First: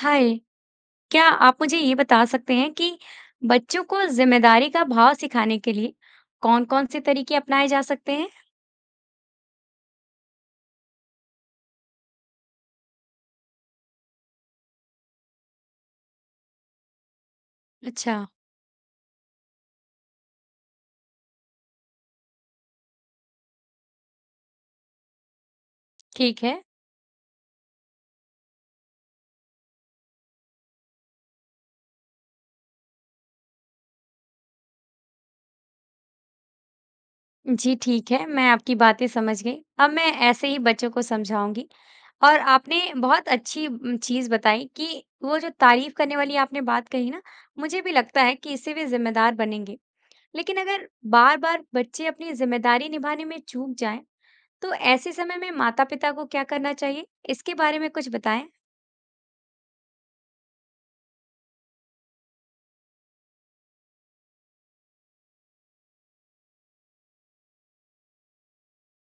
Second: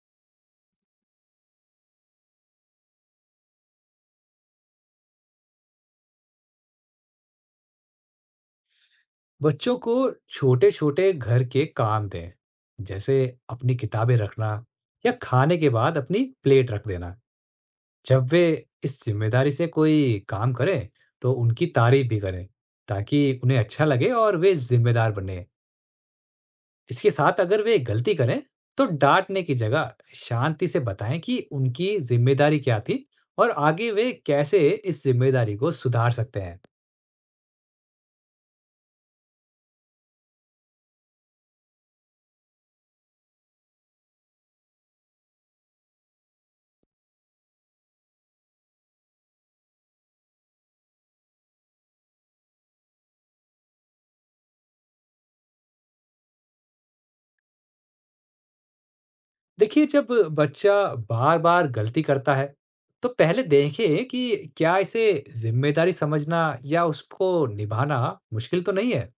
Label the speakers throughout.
Speaker 1: हाय, क्या आप मुझे ये बता सकते हैं कि बच्चों को जिम्मेदारी का भाव सिखाने के लिए कौन-कौन से तरीके अपनाए जा सकते हैं?
Speaker 2: बच्चों को छोटे छोटे घर के काम दें, जैसे अपनी किताबें रखना या खाने के बाद अपनी प्लेट रख देना। जब
Speaker 1: अच्छा,
Speaker 2: वे इस जिम्मेदारी से कोई काम करें, तो उनकी तारीफ भी करें, ताकि उन्हें अच्छा लगे और वे जिम्मेदार बने।
Speaker 1: ठीक है।
Speaker 2: इसके साथ अगर वे गलती करें, तो डांटने की जगह शांति से बताएं कि उनकी जिम्मेदारी क्या थी और आगे वे कैसे इस जिम्मेदारी को सुधार सकते हैं।
Speaker 1: जी, ठीक है। मैं आपकी बातें समझ गई। अब मैं ऐसे ही बच्चों को समझाऊंगी। और आपने बहुत अच्छी चीज़ बताई कि वो जो तारीफ करने वाली आपने बात कही ना, मुझे भी लगता है कि इससे वे जिम्मेदार बनेंगे। लेकिन अगर बार-बार बच्चे अपनी जिम्मेदारी निभाने में चूक जाएं, तो ऐसे समय में माता-पिता को क्या करना चाहिए? इसके बारे में कुछ बताएँ?
Speaker 2: देखिए, जब बच्चा बार-बार गलती करता है, तो पहले देखें कि क्या इसे जिम्मेदारी समझना या उसको निभाना मुश्किल तो नहीं है।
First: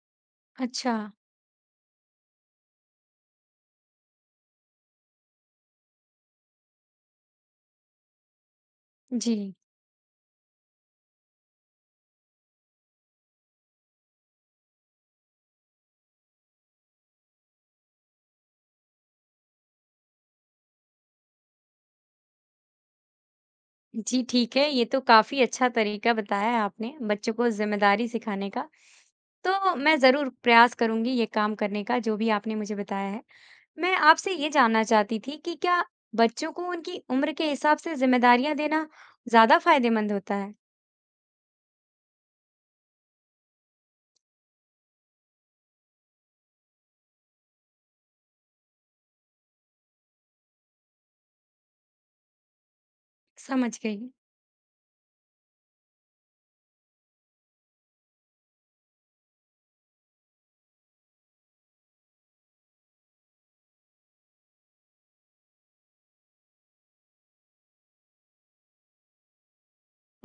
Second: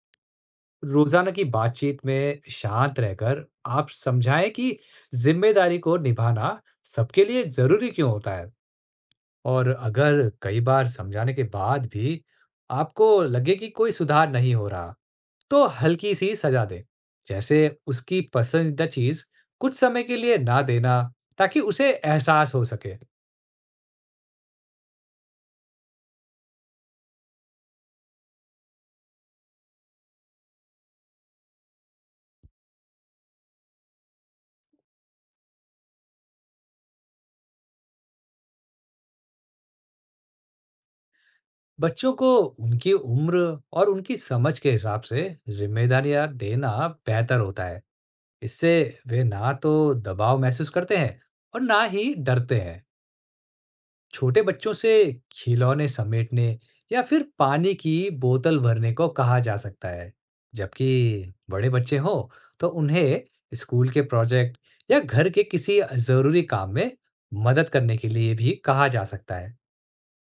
Speaker 1: अच्छा,
Speaker 2: रोज़ाना की बातचीत में शांत रहकर आप समझाएं कि जिम्मेदारी को निभाना सबके लिए ज़रूरी क्यों होता है।
Speaker 1: जी।
Speaker 2: और अगर कई बार समझाने के बाद भी आपको लगे कि कोई सुधार नहीं हो रहा, तो हल्की सी सजा दें, जैसे उसकी पसंदीदा चीज कुछ समय के लिए ना देना, ताकि उसे एहसास हो सके।
Speaker 1: जी, ठीक है। ये तो काफ़ी अच्छा तरीका बताया है आपने, बच्चों को ज़िम्मेदारी सिखाने का। तो मैं ज़रूर प्रयास करूँगी ये काम करने का, जो भी आपने मुझे बताया है। मैं आपसे ये जानना चाहती थी कि क्या बच्चों को उनकी उम्र के हिसाब से ज़िम्मेदारियाँ देना ज़्यादा फ़ायदेमंद होता है?
Speaker 2: बच्चों को उनकी उम्र और उनकी समझ के हिसाब से जिम्मेदारियां देना बेहतर होता है। इससे वे ना तो दबाव महसूस करते हैं और ना ही डरते हैं।
Speaker 1: समझ गई।
Speaker 2: छोटे बच्चों से खिलौने समेटने या फिर पानी की बोतल भरने को कहा जा सकता है, जबकि बड़े बच्चे हों तो उन्हें स्कूल के प्रोजेक्ट या घर के किसी जरूरी काम में मदद करने के लिए भी कहा जा सकता है।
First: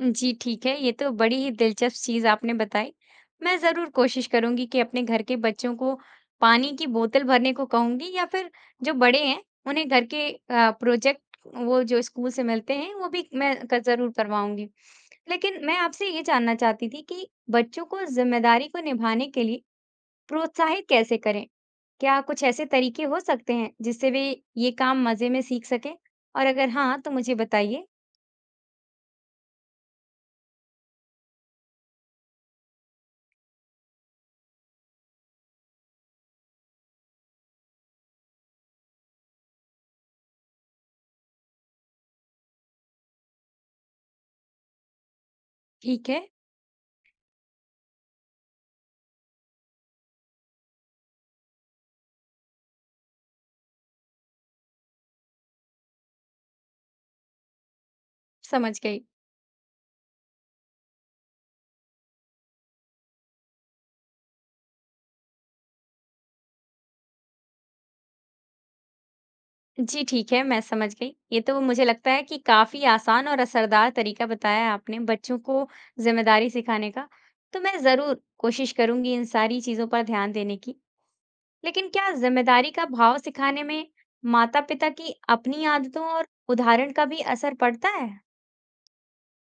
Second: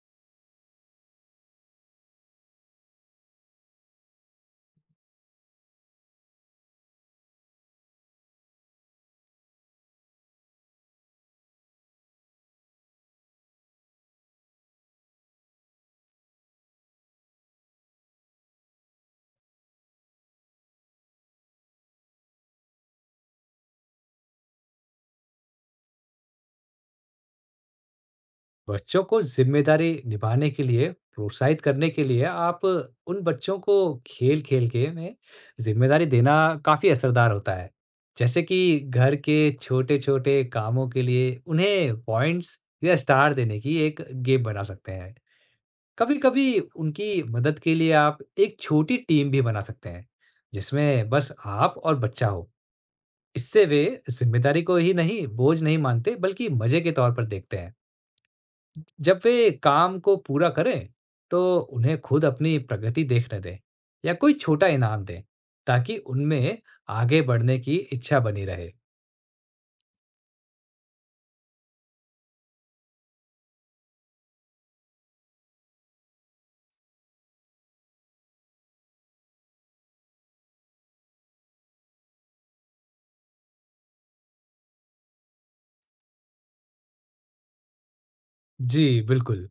Speaker 1: जी ठीक है, ये तो बड़ी ही दिलचस्प चीज़ आपने बताई। मैं ज़रूर कोशिश करूँगी कि अपने घर के बच्चों को पानी की बोतल भरने को कहूँगी या फिर जो बड़े हैं, उन्हें घर के प्रोजेक्ट वो जो स्कूल से मिलते हैं, वो भी मैं क ज़रूर करवाऊँगी। लेकिन मैं आपसे ये जानना चाहती थी कि बच्चों को ज़िम्मेदारी को निभाने के लिए प्रोत्साहित कैसे करें? क्या कुछ ऐसे तरीके हो सकते हैं, जिससे वे ये काम मज़े में सीख सकें? और अगर हाँ, तो मुझे बताइए।
Speaker 2: बच्चों को जिम्मेदारी निभाने के लिए प्रोत्साहित करने के लिए आप उन बच्चों को खेल खेल के में जिम्मेदारी देना काफी असरदार होता है। जैसे कि घर के छोटे छोटे कामों के लिए उन्हें पॉइंट्स या स्टार देने की एक गेम बना सकते हैं।
Speaker 1: ठीक
Speaker 2: कभी
Speaker 1: है,
Speaker 2: कभी उनकी मदद के लिए आप एक छोटी टीम भी बना सकते हैं, जिसमें बस आप और बच्चा हो। इससे वे जिम्मेदारी को ही नहीं बोझ नहीं मानते, बल्कि मजे के तौर पर देखते हैं।
Speaker 1: समझ गई।
Speaker 2: जब वे काम को पूरा करें, तो उन्हें खुद अपनी प्रगति देखने दें या कोई छोटा इनाम दें, ताकि उनमें आगे बढ़ने की इच्छा बनी रहे।
Speaker 1: जी ठीक है, मैं समझ गई। ये तो मुझे लगता है कि काफ़ी आसान और असरदार तरीका बताया है आपने बच्चों को ज़िम्मेदारी सिखाने का। तो मैं ज़रूर कोशिश करूँगी इन सारी चीज़ों पर ध्यान देने की। लेकिन क्या ज़िम्मेदारी का भाव सिखाने में माता-पिता की अपनी आदतों और उदाहरण का भी असर पड़ता है?
Speaker 2: जी, बिल्कुल।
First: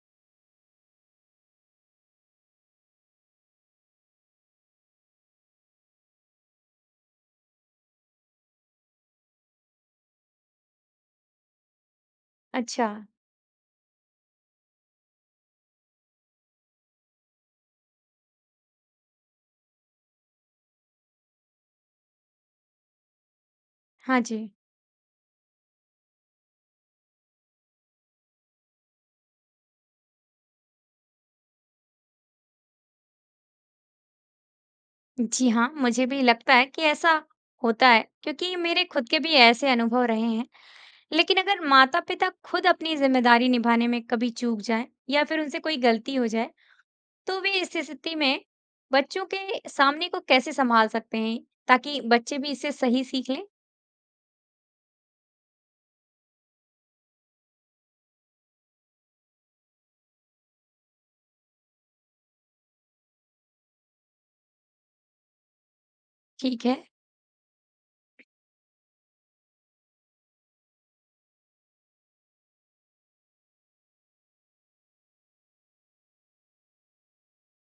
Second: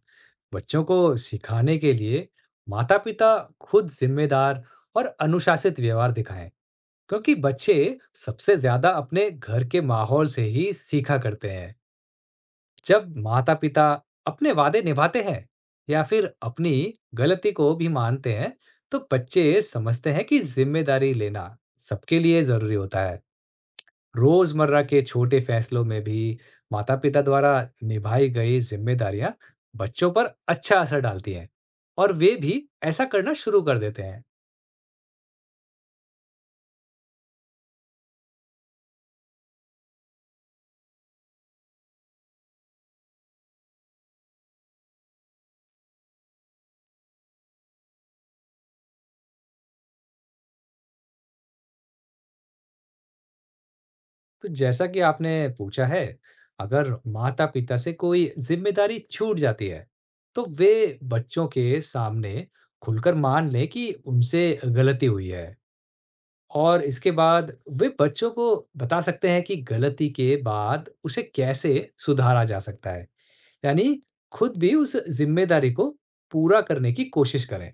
Speaker 2: बच्चों को सिखाने के लिए माता-पिता खुद जिम्मेदार और अनुशासित व्यवहार दिखाएं, क्योंकि बच्चे सबसे ज़्यादा अपने घर के माहौल से ही सीखा करते हैं।
Speaker 1: अच्छा,
Speaker 2: जब माता-पिता अपने वादे निभाते हैं या फिर अपनी गलती को भी मानते हैं, तो बच्चे समझते हैं कि जिम्मेदारी लेना सबके लिए जरूरी होता है।
Speaker 1: हाँ जी।
Speaker 2: रोजमर्रा के छोटे फैसलों में भी माता-पिता द्वारा निभाई गई जिम्मेदारियां बच्चों पर अच्छा असर डालती हैं और वे भी ऐसा करना शुरू कर देते हैं।
Speaker 1: जी हाँ, मुझे भी लगता है कि ऐसा होता है क्योंकि मेरे खुद के भी ऐसे अनुभव रहे हैं। लेकिन अगर माता-पिता खुद अपनी जिम्मेदारी निभाने में कभी चूक जाएं या फिर उनसे कोई गलती हो जाए, तो वे इस स्थिति में बच्चों के सामने को कैसे संभाल सकते हैं ताकि बच्चे भी इससे सही सीख लें?
Speaker 2: तो जैसा कि आपने पूछा है, अगर माता-पिता से कोई जिम्मेदारी छूट जाती है, तो वे बच्चों के सामने खुलकर मान लें कि उनसे गलती हुई है।
Speaker 1: ठीक है,
Speaker 2: और इसके बाद वे बच्चों को बता सकते हैं कि गलती के बाद उसे कैसे सुधारा जा सकता है। यानी खुद भी उस जिम्मेदारी को पूरा करने की कोशिश करें।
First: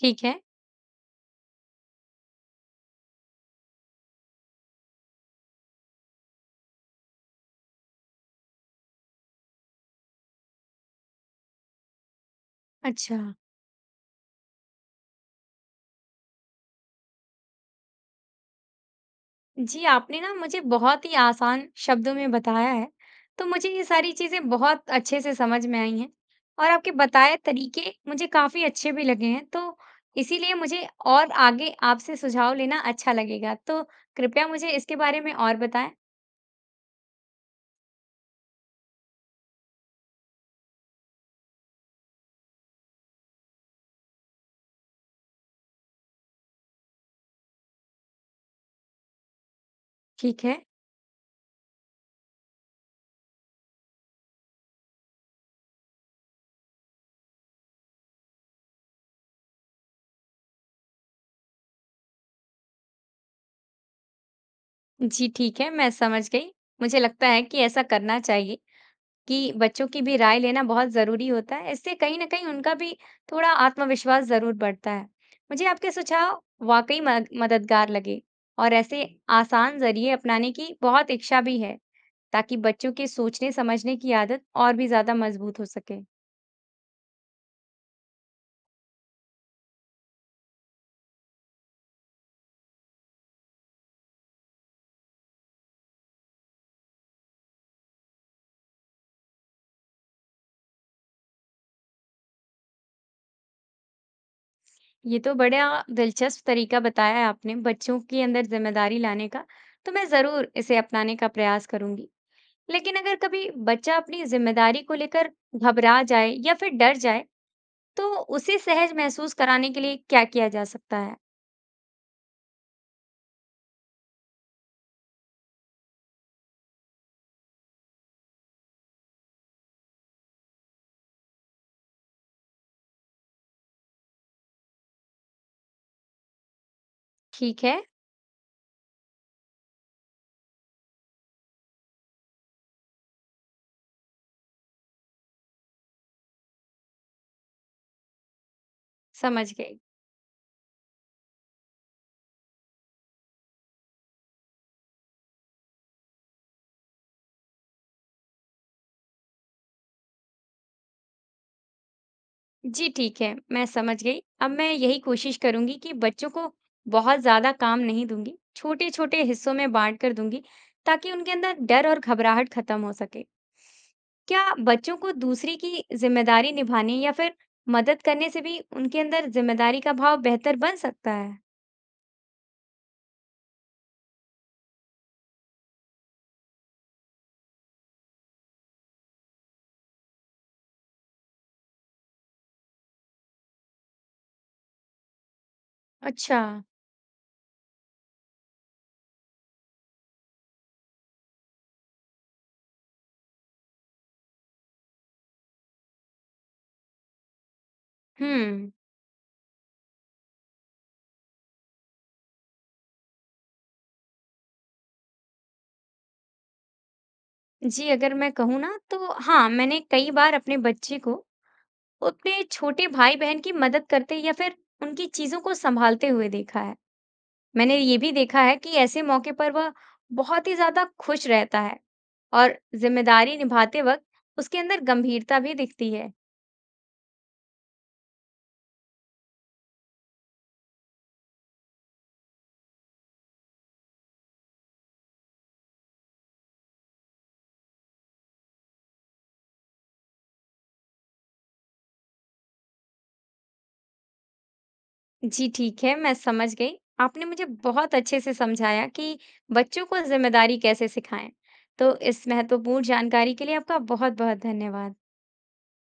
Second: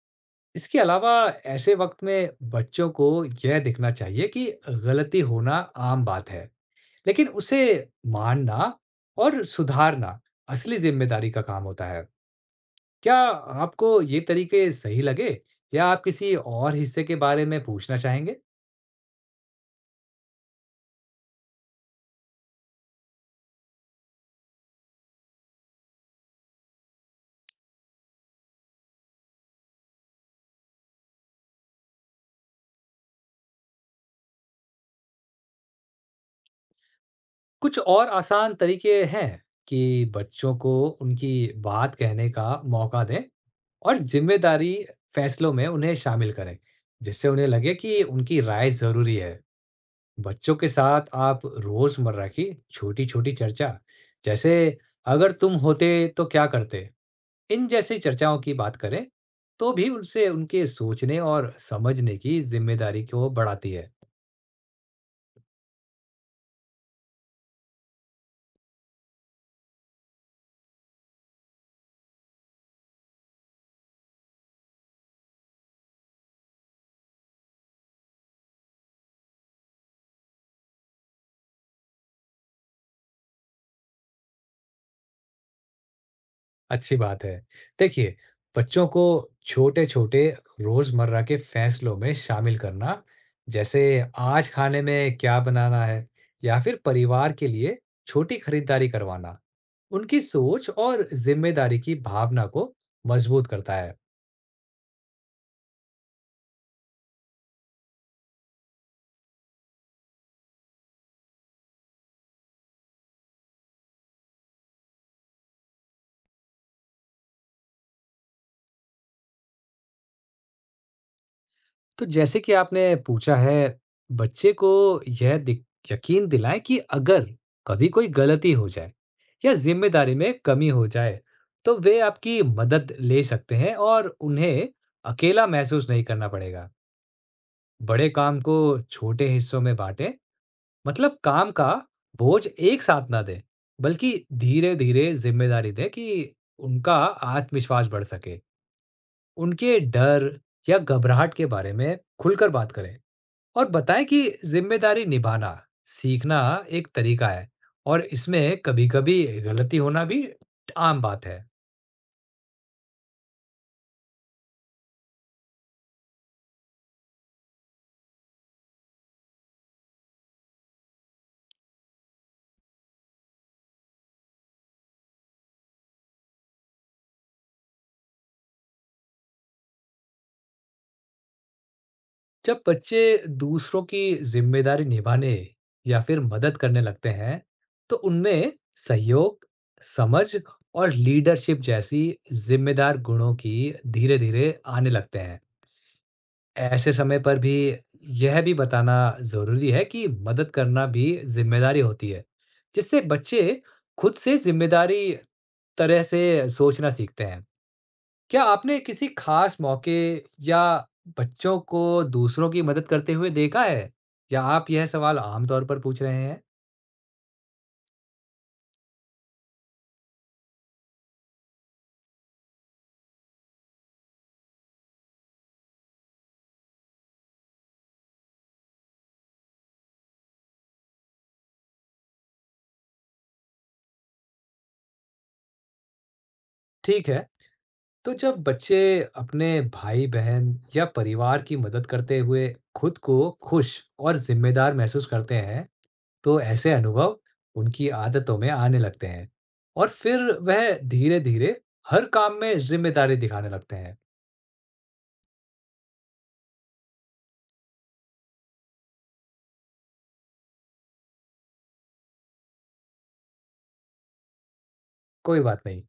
Speaker 1: ठीक है।
Speaker 2: इसके अलावा ऐसे वक्त में बच्चों को यह दिखना चाहिए कि गलती होना आम बात है। लेकिन उसे मानना और सुधारना असली जिम्मेदारी का काम होता है। क्या
Speaker 1: अच्छा।
Speaker 2: आपको ये तरीके सही लगे, या आप किसी और हिस्से के बारे में पूछना चाहेंगे?
Speaker 1: जी, आपने ना मुझे बहुत ही आसान शब्दों में बताया है, तो मुझे ये सारी चीज़ें बहुत अच्छे से समझ में आई हैं और आपके बताए तरीके मुझे काफ़ी अच्छे भी लगे हैं, तो इसीलिए मुझे और आगे आपसे सुझाव लेना अच्छा लगेगा। तो कृपया मुझे इसके बारे में और बताएँ।
Speaker 2: कुछ और आसान तरीके हैं कि बच्चों को उनकी बात कहने का मौका दें और जिम्मेदारी फैसलों में उन्हें शामिल करें, जिससे उन्हें लगे कि उनकी राय ज़रूरी है।
Speaker 1: ठीक
Speaker 2: बच्चों
Speaker 1: है।
Speaker 2: के साथ आप रोज़मर्रा की छोटी-छोटी चर्चा, जैसे अगर तुम होते तो क्या करते? इन जैसी चर्चाओं की बात करें, तो भी उनसे उनके सोचने और समझने की जिम्मेदारी को बढ़ाती है।
Speaker 1: जी, ठीक है, मैं समझ गई। मुझे लगता है कि ऐसा करना चाहिए। कि बच्चों की भी राय लेना बहुत ज़रूरी होता है। इससे कहीं न कहीं उनका भी थोड़ा आत्मविश्वास ज़रूर बढ़ता है। मुझे आपके सुझाव वाक़ई मद मददगार लगे और ऐसे आसान ज़रिए अपनाने की बहुत इच्छा भी है, ताकि बच्चों के सोचने-समझने की आदत और भी ज़्यादा मज़बूत हो सके।
Speaker 2: अच्छी बात है। देखिए, बच्चों को छोटे छोटे रोजमर्रा के फैसलों में शामिल करना, जैसे आज खाने में क्या बनाना है या फिर परिवार के लिए छोटी खरीदारी करवाना, उनकी सोच और जिम्मेदारी की भावना को मजबूत करता है।
Speaker 1: ये तो बड़ा दिलचस्प तरीका बताया है आपने बच्चों के अंदर ज़िम्मेदारी लाने का, तो मैं ज़रूर इसे अपनाने का प्रयास करूँगी। लेकिन अगर कभी बच्चा अपनी ज़िम्मेदारी को लेकर घबरा जाए या फिर डर जाए, तो उसे सहज महसूस कराने के लिए क्या किया जा सकता है?
Speaker 2: तो जैसे कि आपने पूछा है, बच्चे को यह दिक यकीन दिलाएँ कि अगर कभी कोई गलती हो जाए या ज़िम्मेदारी में कमी हो जाए, तो वे आपकी मदद ले सकते हैं और उन्हें अकेला महसूस नहीं करना पड़ेगा।
Speaker 1: ठीक है,
Speaker 2: बड़े काम को छोटे हिस्सों में बाँटें, मतलब काम का बोझ एक साथ ना दें, बल्कि धीरे-धीरे ज़िम्मेदारी दें कि उनका आत्मविश्वास बढ़ सके।
Speaker 1: समझ
Speaker 2: उनके
Speaker 1: गई।
Speaker 2: डर या घबराहट के बारे में खुलकर बात करें। और बताएं कि जिम्मेदारी निभाना सीखना एक तरीका है और इसमें कभी-कभी गलती होना भी आम बात है।
Speaker 1: जी ठीक है, मैं समझ गई। अब मैं यही कोशिश करूंगी कि बच्चों को बहुत ज्यादा काम नहीं दूंगी, छोटे-छोटे हिस्सों में बांट कर दूंगी ताकि उनके अंदर डर और घबराहट खत्म हो सके। क्या बच्चों को दूसरे की जिम्मेदारी निभाने या फिर मदद करने से भी उनके अंदर जिम्मेदारी का भाव बेहतर बन सकता है?
Speaker 2: जब बच्चे दूसरों की जिम्मेदारी निभाने या फिर मदद करने लगते हैं, तो उनमें सहयोग, समझ और लीडरशिप जैसी जिम्मेदार गुणों की धीरे-धीरे आने लगते हैं।
Speaker 1: अच्छा।
Speaker 2: ऐसे समय पर भी यह भी बताना ज़रूरी है कि मदद करना भी ज़िम्मेदारी होती है, जिससे बच्चे खुद से ज़िम्मेदारी तरह से सोचना सीखते हैं। क्या
Speaker 1: हम्म।
Speaker 2: आपने किसी ख़ास मौके या बच्चों को दूसरों की मदद करते हुए देखा है? या आप यह सवाल आम तौर पर पूछ रहे हैं?
Speaker 1: जी अगर मैं कहूँ ना तो हाँ, मैंने कई बार अपने बच्चे को वो अपने छोटे भाई बहन की मदद करते या फिर उनकी चीजों को संभालते हुए देखा है। मैंने ये भी देखा है कि ऐसे मौके पर वह बहुत ही ज्यादा खुश रहता है और जिम्मेदारी निभाते वक्त उसके अंदर गंभीरता भी दिखती है।
Speaker 2: ठीक है, तो जब बच्चे अपने भाई-बहन या परिवार की मदद करते हुए खुद को खुश और ज़िम्मेदार महसूस करते हैं, तो ऐसे अनुभव उनकी आदतों में आने लगते हैं और फिर वह धीरे धीरे हर काम में जिम्मेदारी दिखाने लगते हैं।
Speaker 1: जी ठीक है, मैं समझ गई। आपने मुझे बहुत अच्छे से समझाया कि बच्चों को जिम्मेदारी कैसे सिखाएं। तो इस महत्वपूर्ण जानकारी के लिए आपका बहुत बहुत धन्यवाद।
Speaker 2: कोई बात नहीं।